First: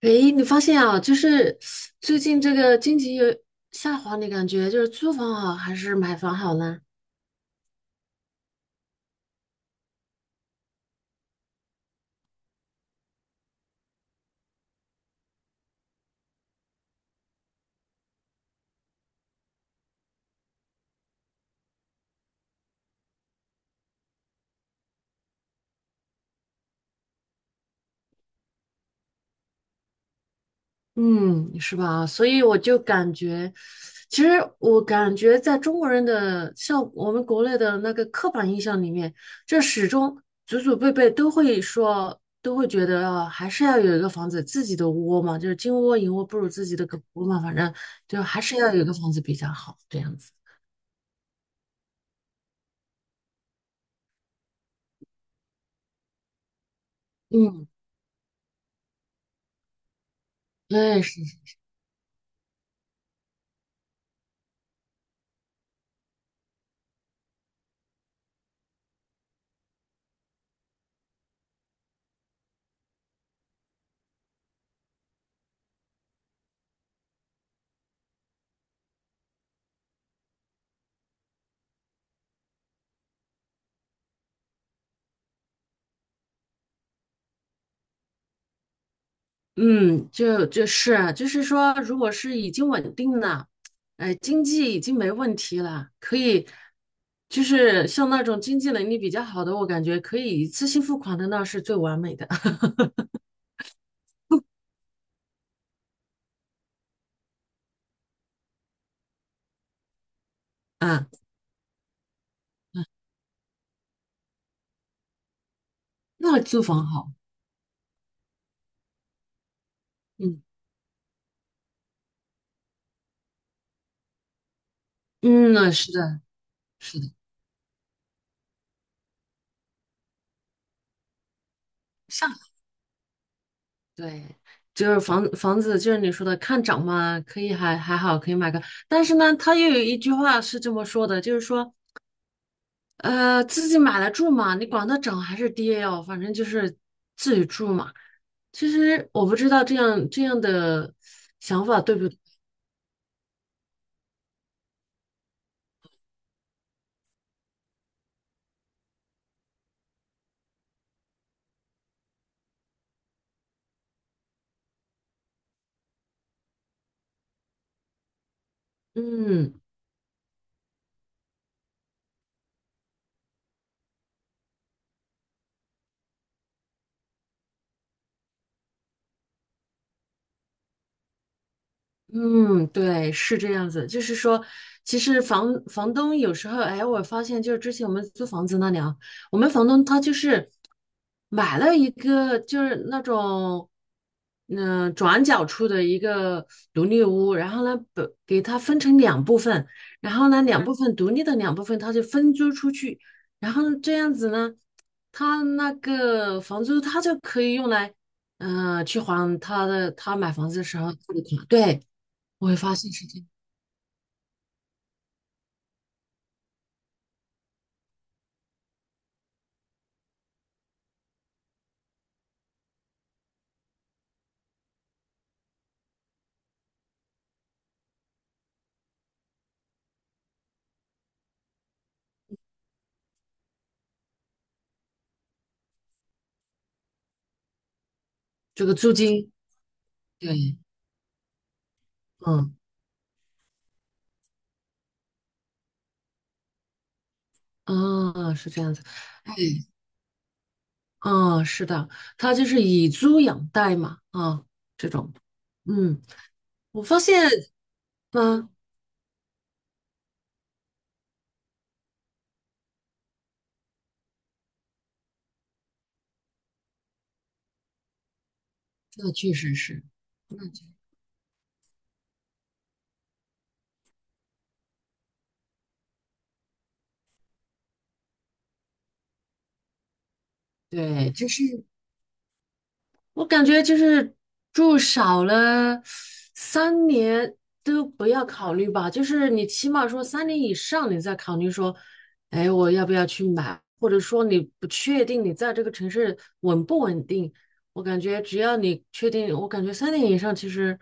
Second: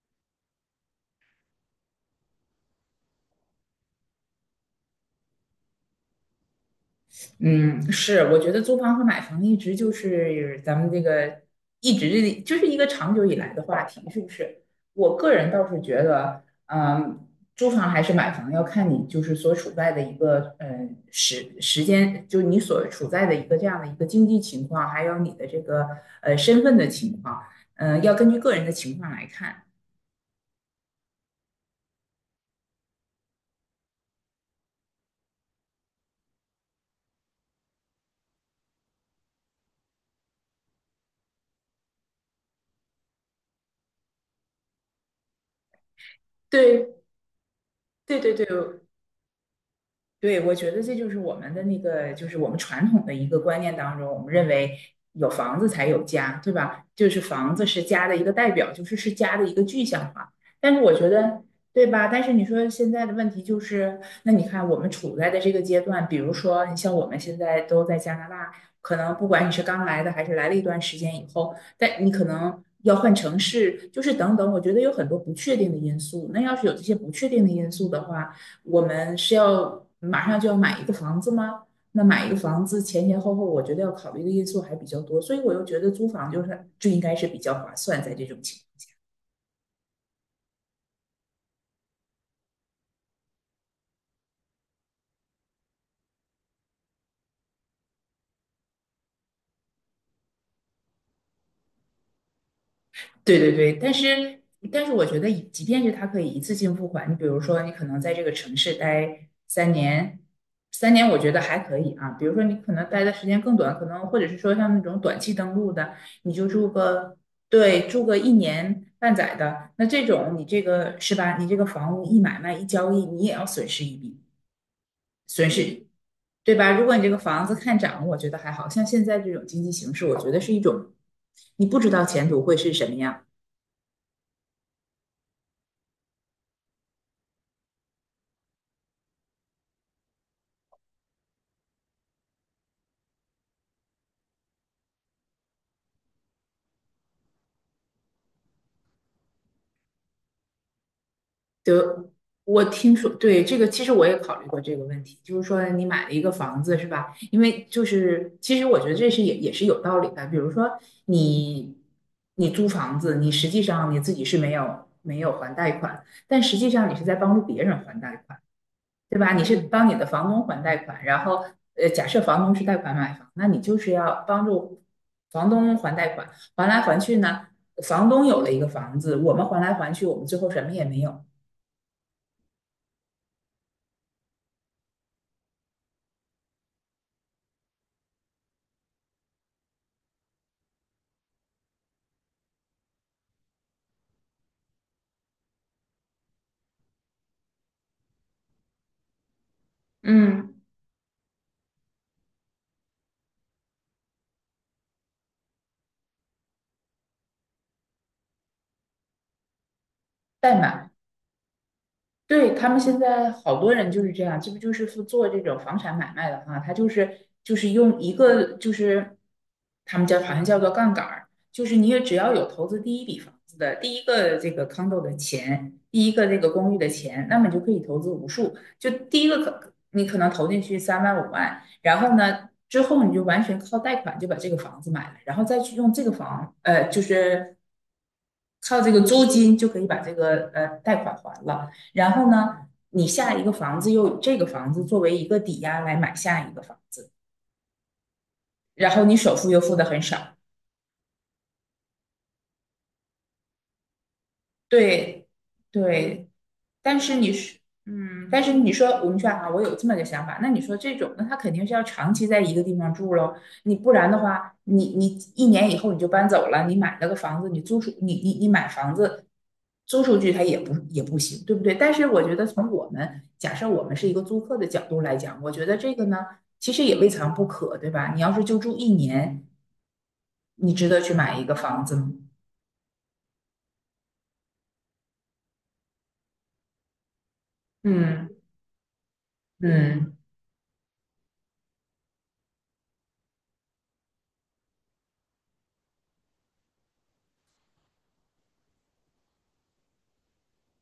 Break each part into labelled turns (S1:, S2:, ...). S1: 诶，你发现啊，就是最近这个经济有下滑，你感觉就是租房好还是买房好呢？
S2: 嗯，是，我觉得租房和买房一直就是一个长久以来的话题，是不是？我个人倒是觉得，租房还是买房要看你就是所处在的一个时间，就你所处在的一个这样的一个经济情况，还有你的这个身份的情况，要根据个人的情况来看。
S1: 嗯，是吧？所以我就感觉，其实我感觉在中国人的像我们国内的那个刻板印象里面，这始终祖祖辈辈都会说，都会觉得啊，还是要有一个房子，自己的窝嘛，就是金窝银窝不如自己的
S2: 对，
S1: 狗窝嘛，反正
S2: 对
S1: 就
S2: 对
S1: 还
S2: 对。
S1: 是要有一个房子比较好，这样子。
S2: 对，我觉得这就是我们的那个，就是我们传统的一个观念当中，我们认为有房子才有家，对吧？就是房子
S1: 嗯，
S2: 是家的一个代表，就是家的一个具象化。但是我
S1: 对，
S2: 觉得，对吧？但是你说现在的问题就是，那你看我们处在的这个阶段，比如说你像我们现在都在加拿大，可能不管你是刚来的还是来了一段时间以后，但你可能要换城市，就是等等，我觉得有很多不确定的因素。那要是有这些不确定的因素的话，我们是要马上就要买一个房子吗？那买一个房子前前后后，我觉得要考虑的因素还比较多，所以我又觉得租房就应该是比较划算，在这种情况。
S1: 嗯，就是啊就是说，如果是已经稳定了，经济已经没问题了，可以，就是像那种经济能力比较好的，我感觉可以一次性付款的，那是最完美的
S2: 对对对。但是我觉得即便是他可以一次性付款，你比如说你可能在这个城市待三年，三年
S1: 啊，
S2: 我觉得还可以啊。比如说你可能待的时间更短，可能或者是说像那种短期登陆的，你
S1: 那
S2: 就
S1: 租
S2: 住
S1: 房好，
S2: 个，对，住个一年半载的，那这种
S1: 嗯
S2: 你这个是吧？你这个房屋一买卖一交易，你也要损失一笔，损
S1: 嗯，
S2: 失
S1: 是的，
S2: 对吧？如果
S1: 是
S2: 你这
S1: 的，
S2: 个房子看涨，我觉得还好像现在这种经济形势，我觉得是一种你不知道前
S1: 上
S2: 途
S1: 海
S2: 会是什么样。
S1: 对，就是房子，就是你说的看涨嘛，可以还好，可以买个，但是呢，他又有一句话是这么说的，就是说。自己买来住嘛，你管它涨还是跌哦，反正就是自己住嘛。其实我不知道这样的想法对不，
S2: 德，
S1: 对，
S2: 我听说，对，这个其实我也考虑过这个问题，就是说你买了一个房子是吧？因为就是其实我觉得这是也是有道理的，比如说你租房子，你实际上你自己是没有还贷款，但实际上你是在帮助别人还贷款，对吧？你是
S1: 嗯，
S2: 帮你的房东还贷款，然后假设房东是贷款买房，那你就是要帮助房东还贷款，还来还去呢，房东有了一个房子，我们还来还去，我们最后什么也没有。
S1: 嗯，对，是这样子。就是说，其实房东有时候，哎，我发现就是之前我们租房子那里啊，我们房东他就是买了一个就是那种，转角处的一个独立屋，然后呢，把给它分成两部分，然后呢，
S2: 嗯。
S1: 两部分独立的两部分，他就分租出去，然后这样子呢，他那个房租他就可以用来，去还他的他买房
S2: 代
S1: 子的时
S2: 买，
S1: 候付的款，对。我
S2: 对，
S1: 会
S2: 他
S1: 发
S2: 们
S1: 现
S2: 现
S1: 是这样，
S2: 在好多人就是这样，这不就是做这种房产买卖的话，他用一个就是他们叫好像叫做杠杆儿，就是你也只要有投资第一笔房子的第一个这个 condo 的钱，第一个这个公寓的钱，那么你就可以投资无数，就第一个可你可能投进去3万5万，然后呢之后你就完全靠贷款就把这个房子买了，然后再去用这个房。
S1: 这个
S2: 靠这
S1: 租
S2: 个租
S1: 金，
S2: 金就可以把这个
S1: 对，
S2: 贷款还了。然后
S1: 嗯，
S2: 呢，你下一个房子又以这个房子作为一个抵押来买下一个房子，
S1: 啊，是这样子，
S2: 然后你
S1: 哎，
S2: 首付又付的很少。
S1: 啊，是的，他就是以租养贷嘛，啊，这种，
S2: 对
S1: 嗯，
S2: 对。
S1: 我
S2: 但
S1: 发
S2: 是
S1: 现，
S2: 你是，但
S1: 嗯，
S2: 是你说我们说啊，我有这么个想法，那你说这种，那他肯定是要长期在一个地方住喽。你不然的话，你一年以后你就搬走了，你买了个房子，你租出你你你买房
S1: 那
S2: 子
S1: 确实是，
S2: 租出去，
S1: 嗯，
S2: 它也不行，对不对？但是我觉得从我们假设我们是一个租客的角度来讲，我觉得这个呢，其实也未尝不可，对吧？你要是就住一年，你值得
S1: 对，
S2: 去
S1: 就
S2: 买
S1: 是。
S2: 一个房子吗？
S1: 我感觉就是住少了三年都不要
S2: 嗯
S1: 考虑吧，就是你起码说
S2: 嗯。
S1: 三年以上，你再考虑说，哎，我要不要去买，或者说你不确定你在这个城市稳不稳定。我感觉只要你确定，我感觉三年以上其实，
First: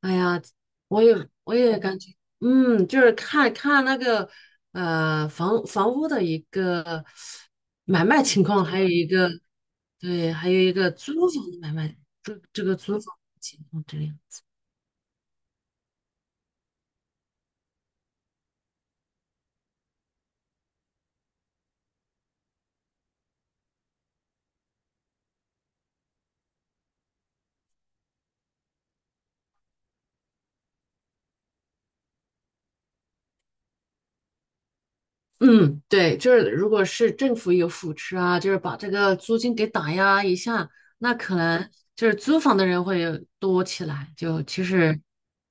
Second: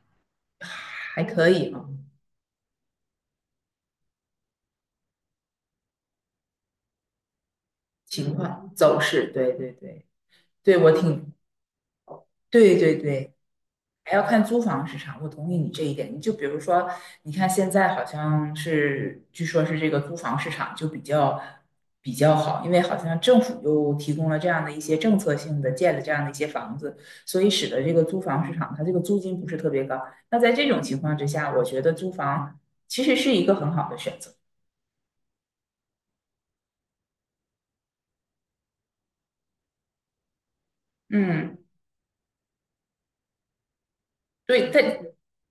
S1: 哎呀，我也
S2: 还可
S1: 我
S2: 以
S1: 也
S2: 啊。
S1: 感觉，嗯，就是看看那个房屋的一个买卖
S2: 情
S1: 情况，
S2: 况
S1: 还有
S2: 走
S1: 一个。
S2: 势，对对对。
S1: 对，还有一
S2: 对，
S1: 个
S2: 我
S1: 租
S2: 挺，
S1: 房的买卖，这个
S2: 对对
S1: 租房
S2: 对。
S1: 情况这
S2: 还
S1: 样。
S2: 要看租房市场。我同意你这一点。你就比如说，你看现在好像是，据说是这个租房市场就比较好，因为好像政府又提供了这样的一些政策性的建的这样的一些房子，所以使得这个租房市场它这个租金不是特别高。那在这种情况之下，我觉得租房其实是一个很好的选择。
S1: 嗯，对，就是如果是政府有扶持啊，就是把这个租金给打压一下，那可
S2: 嗯，
S1: 能就是租房的人会多起来。就其
S2: 对，但
S1: 实，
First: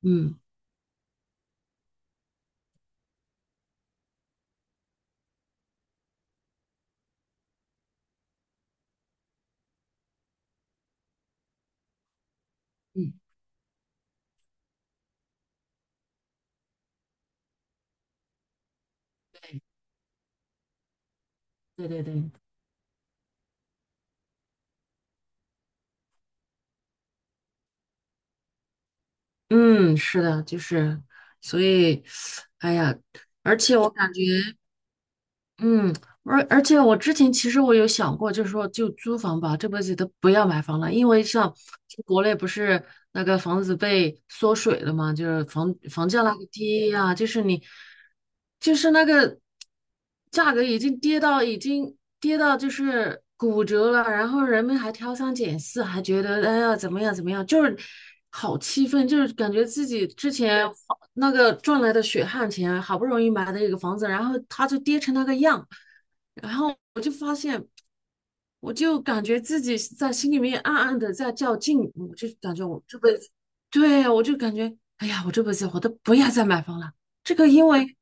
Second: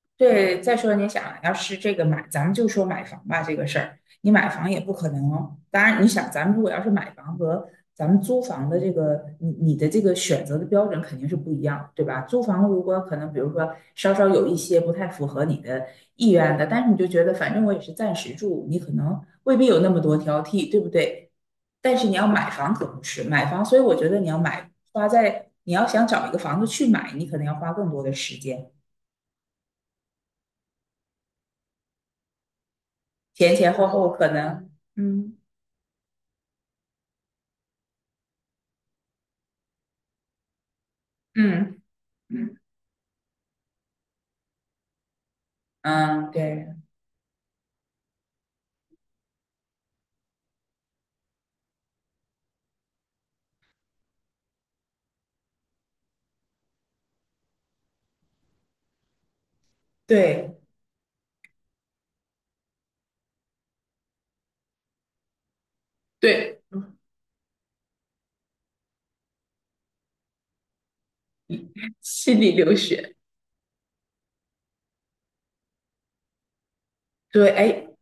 S1: 嗯
S2: 对。再说你想，要是这个买，咱们就说买房吧这个事儿，你买房也不可能。当然，你想，咱们如果要是买房和咱们租房的这个，你的这个选择的标准肯定是不一样，对吧？租房如果
S1: 嗯，
S2: 可能，比如说稍稍有一些不太符合你的意愿的，但是你就觉得反正我也是暂时住，你可能未必有那么多挑剔，对不对？
S1: 对
S2: 但
S1: 对
S2: 是你
S1: 对，
S2: 要买房可不是买房，所以我觉得你要买花在你要想找一个房子去买，你可能要花更多的时间。
S1: 嗯，是的，就是，所以，哎呀，
S2: 前前后
S1: 我感
S2: 后
S1: 觉，
S2: 可能，嗯
S1: 嗯，而且我之前其实我有想过，就是说就租房吧，这辈子都不要买房了，因为像
S2: 嗯
S1: 国内不
S2: 嗯，
S1: 是那个房子被缩水了嘛，就是房价
S2: 嗯，
S1: 那个
S2: 对
S1: 跌呀、就是你就是那个价格已经跌到已经跌到就是骨折了，然后人们还挑三拣四，还觉得哎呀怎么样怎么样，就是好气愤，就是感觉自己之
S2: 对
S1: 前花那个赚来的血汗钱，好不容易买的一个房子，然后它就跌成那个样。然
S2: 对，
S1: 后我就发现，我就感觉自己在心里面暗暗的在较劲，我就
S2: 心里
S1: 感觉
S2: 流
S1: 我这
S2: 血，
S1: 辈子，对，我就感觉，哎呀，我这辈子我都不要再买房了。这个
S2: 对，
S1: 因
S2: 哎，
S1: 为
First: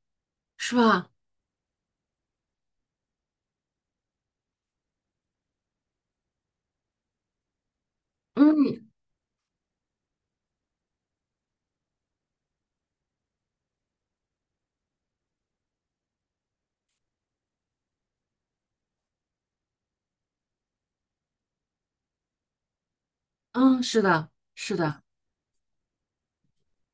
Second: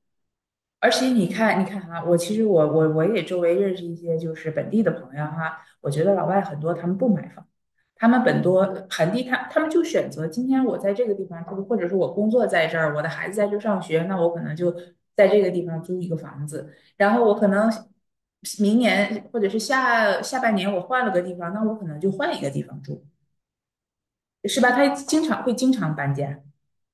S1: 是
S2: 而且
S1: 吧？
S2: 你看，你看哈，我其实我也周围认识一些就是本地的朋友哈，我觉得老外很多他们不买房，他们
S1: 嗯
S2: 本地他们就选择今天我在这个地方住，或者是我工作在这儿，我的孩子在这儿上学，那我可能就在这个地方租一个房子，然后我可能明年或者是下下半年我换了个地方，那我可能就换一个地方住，
S1: 嗯，是的，
S2: 是吧？
S1: 是
S2: 他
S1: 的。
S2: 经常会经常搬家。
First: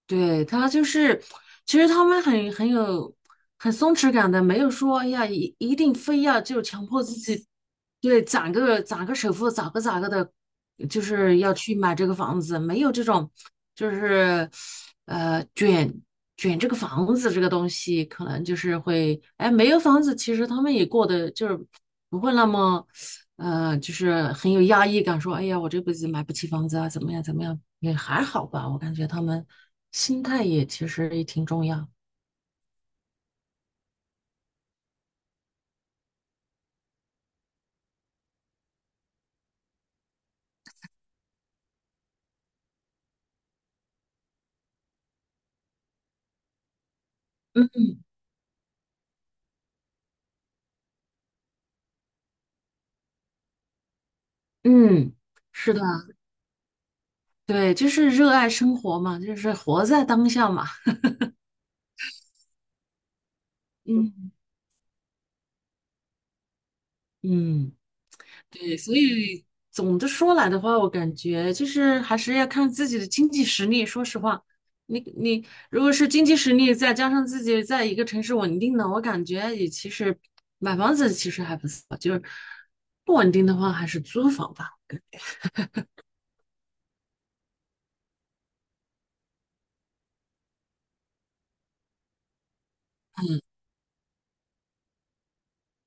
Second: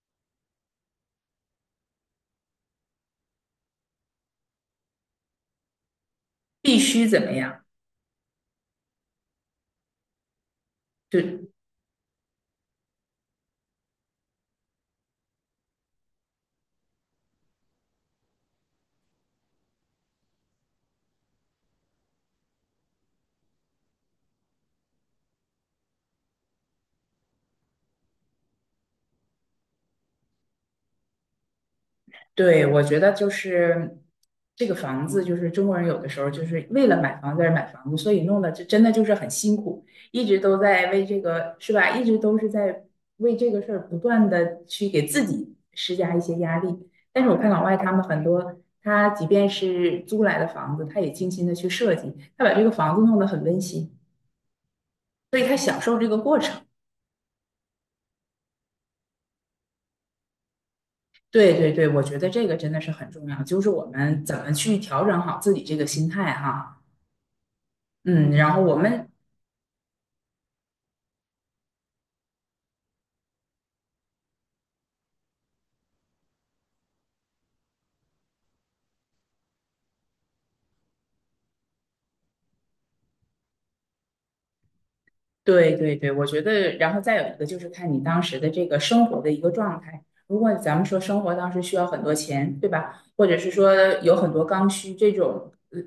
S1: 对，他就是，其实他们很有很松弛感的，没有说哎呀一定非要就
S2: 必
S1: 强迫
S2: 须
S1: 自
S2: 怎么
S1: 己，
S2: 样？
S1: 对，攒个首付，咋个咋个的，就是
S2: 对。
S1: 要去买这个房子，没有这种就是呃卷卷这个房子这个东西，可能就是会哎没有房子，其实他们也过得就是不会那么，就是很有压抑感，说，哎呀，我这辈子买不起房子啊，怎么样，怎么样，也还好吧。我感觉他们心态也其实也挺重要。
S2: 对，我觉得就是这个房子，就是中国人有的时候就是为了买房子而买房子，所以弄得这真的就是很辛苦，一直都在为这个，是吧？一直都是在为这个事儿不断的去给自己施加一些压力。但是我看老
S1: 嗯
S2: 外他们很多，他即便是租来的房子，他也精心的去设计，他把这个房子弄得很温馨，
S1: 嗯，
S2: 所以他
S1: 是的，
S2: 享受这个过程。
S1: 对，就是热爱生活嘛，就是活在当下嘛。
S2: 对对对，我觉得这个真的是很重要，就是我们
S1: 嗯
S2: 怎么去调整好自己这个心态哈。
S1: 嗯。
S2: 嗯，然后我
S1: 对，所
S2: 们。
S1: 以总的说来的话，我感觉就是还是要看自己的经济实力。说实话，你你如果是经济实力再加上自己在一个城市稳定的，我感觉也其实买房子其实还不错，就是不稳定的话还是租房吧。
S2: 对对对，我觉得，然后再有一个就是看你当时的这个生活的一个状态。如果咱们说生活当时需要很多钱，对吧？或者是说有很多刚需这种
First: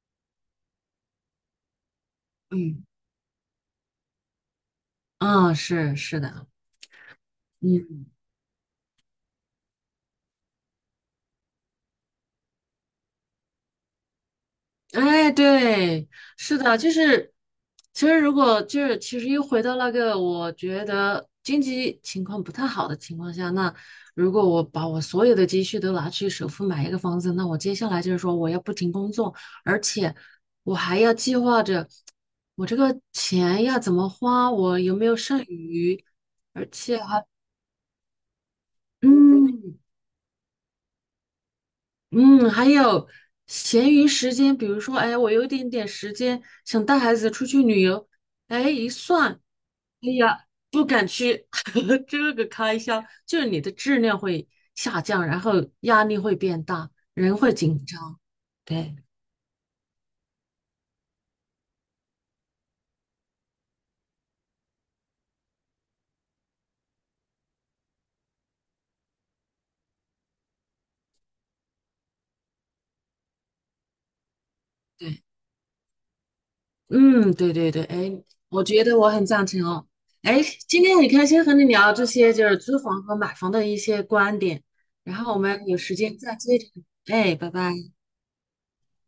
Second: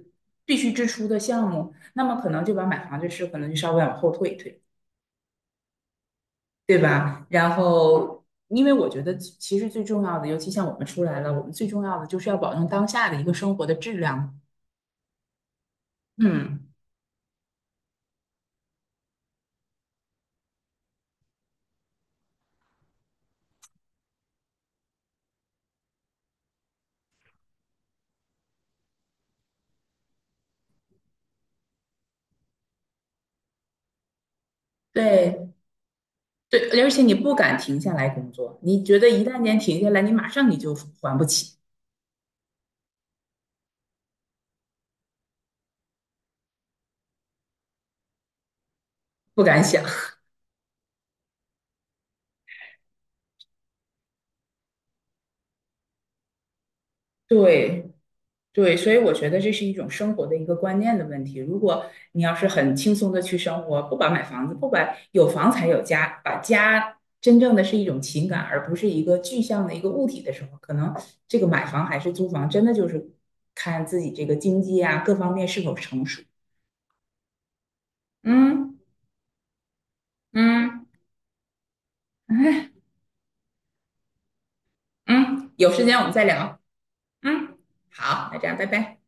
S2: 必须支出的项目，那么可能就把买
S1: 嗯，
S2: 房这事可能就稍微往后退一退，
S1: 啊，是是的，
S2: 对吧？然
S1: 嗯，
S2: 后，因为我觉得其实最重要的，尤其像我们出来了，我们最重要的就是要保证当下的一个生活的质量。
S1: 哎，对，是
S2: 嗯，
S1: 的，就是，其实如果就是，其实又回到那个，我觉得经济情况不太好的情况下，那如果我把我所有的积蓄都拿去首付买一个房子，那我接下来就是说我要不停工作，而且我还要计划着我这个钱要怎么花，我有没有剩
S2: 对
S1: 余，而
S2: 对，而
S1: 且
S2: 且你
S1: 还，
S2: 不敢停下来工作，你觉得一旦间
S1: 嗯。
S2: 停下来，你马上你就还不起。
S1: 嗯，还有闲余时间，比如说，哎，我有一点点时间，想带孩子出去旅游，哎，一算，
S2: 不敢想。
S1: 哎 呀，不敢去，这个开销就是你的质量会下降，然后压力会变大，人会紧
S2: 对
S1: 张。
S2: 对，所
S1: 对
S2: 以我觉得这是一种生活的一个观念的问题。如果你要是很轻松的去生活，不把买房子，不把有房才有家，把家真正的是一种情感，而不是一个具象的一个物体的时候，可能这个买房还是租房，真的就是看自己这个经济啊各
S1: 对，
S2: 方面是否成熟。
S1: 嗯，对对对，哎，我
S2: 嗯
S1: 觉得我很赞成哦。哎，今
S2: 嗯，
S1: 天很开心和你聊这些，就是
S2: 哎
S1: 租房和买房的一些观点，然后我
S2: 嗯，
S1: 们
S2: 有
S1: 有
S2: 时
S1: 时
S2: 间我们
S1: 间
S2: 再
S1: 再
S2: 聊。
S1: 接着聊。哎，拜
S2: 嗯，
S1: 拜。
S2: 好，那这样，拜拜。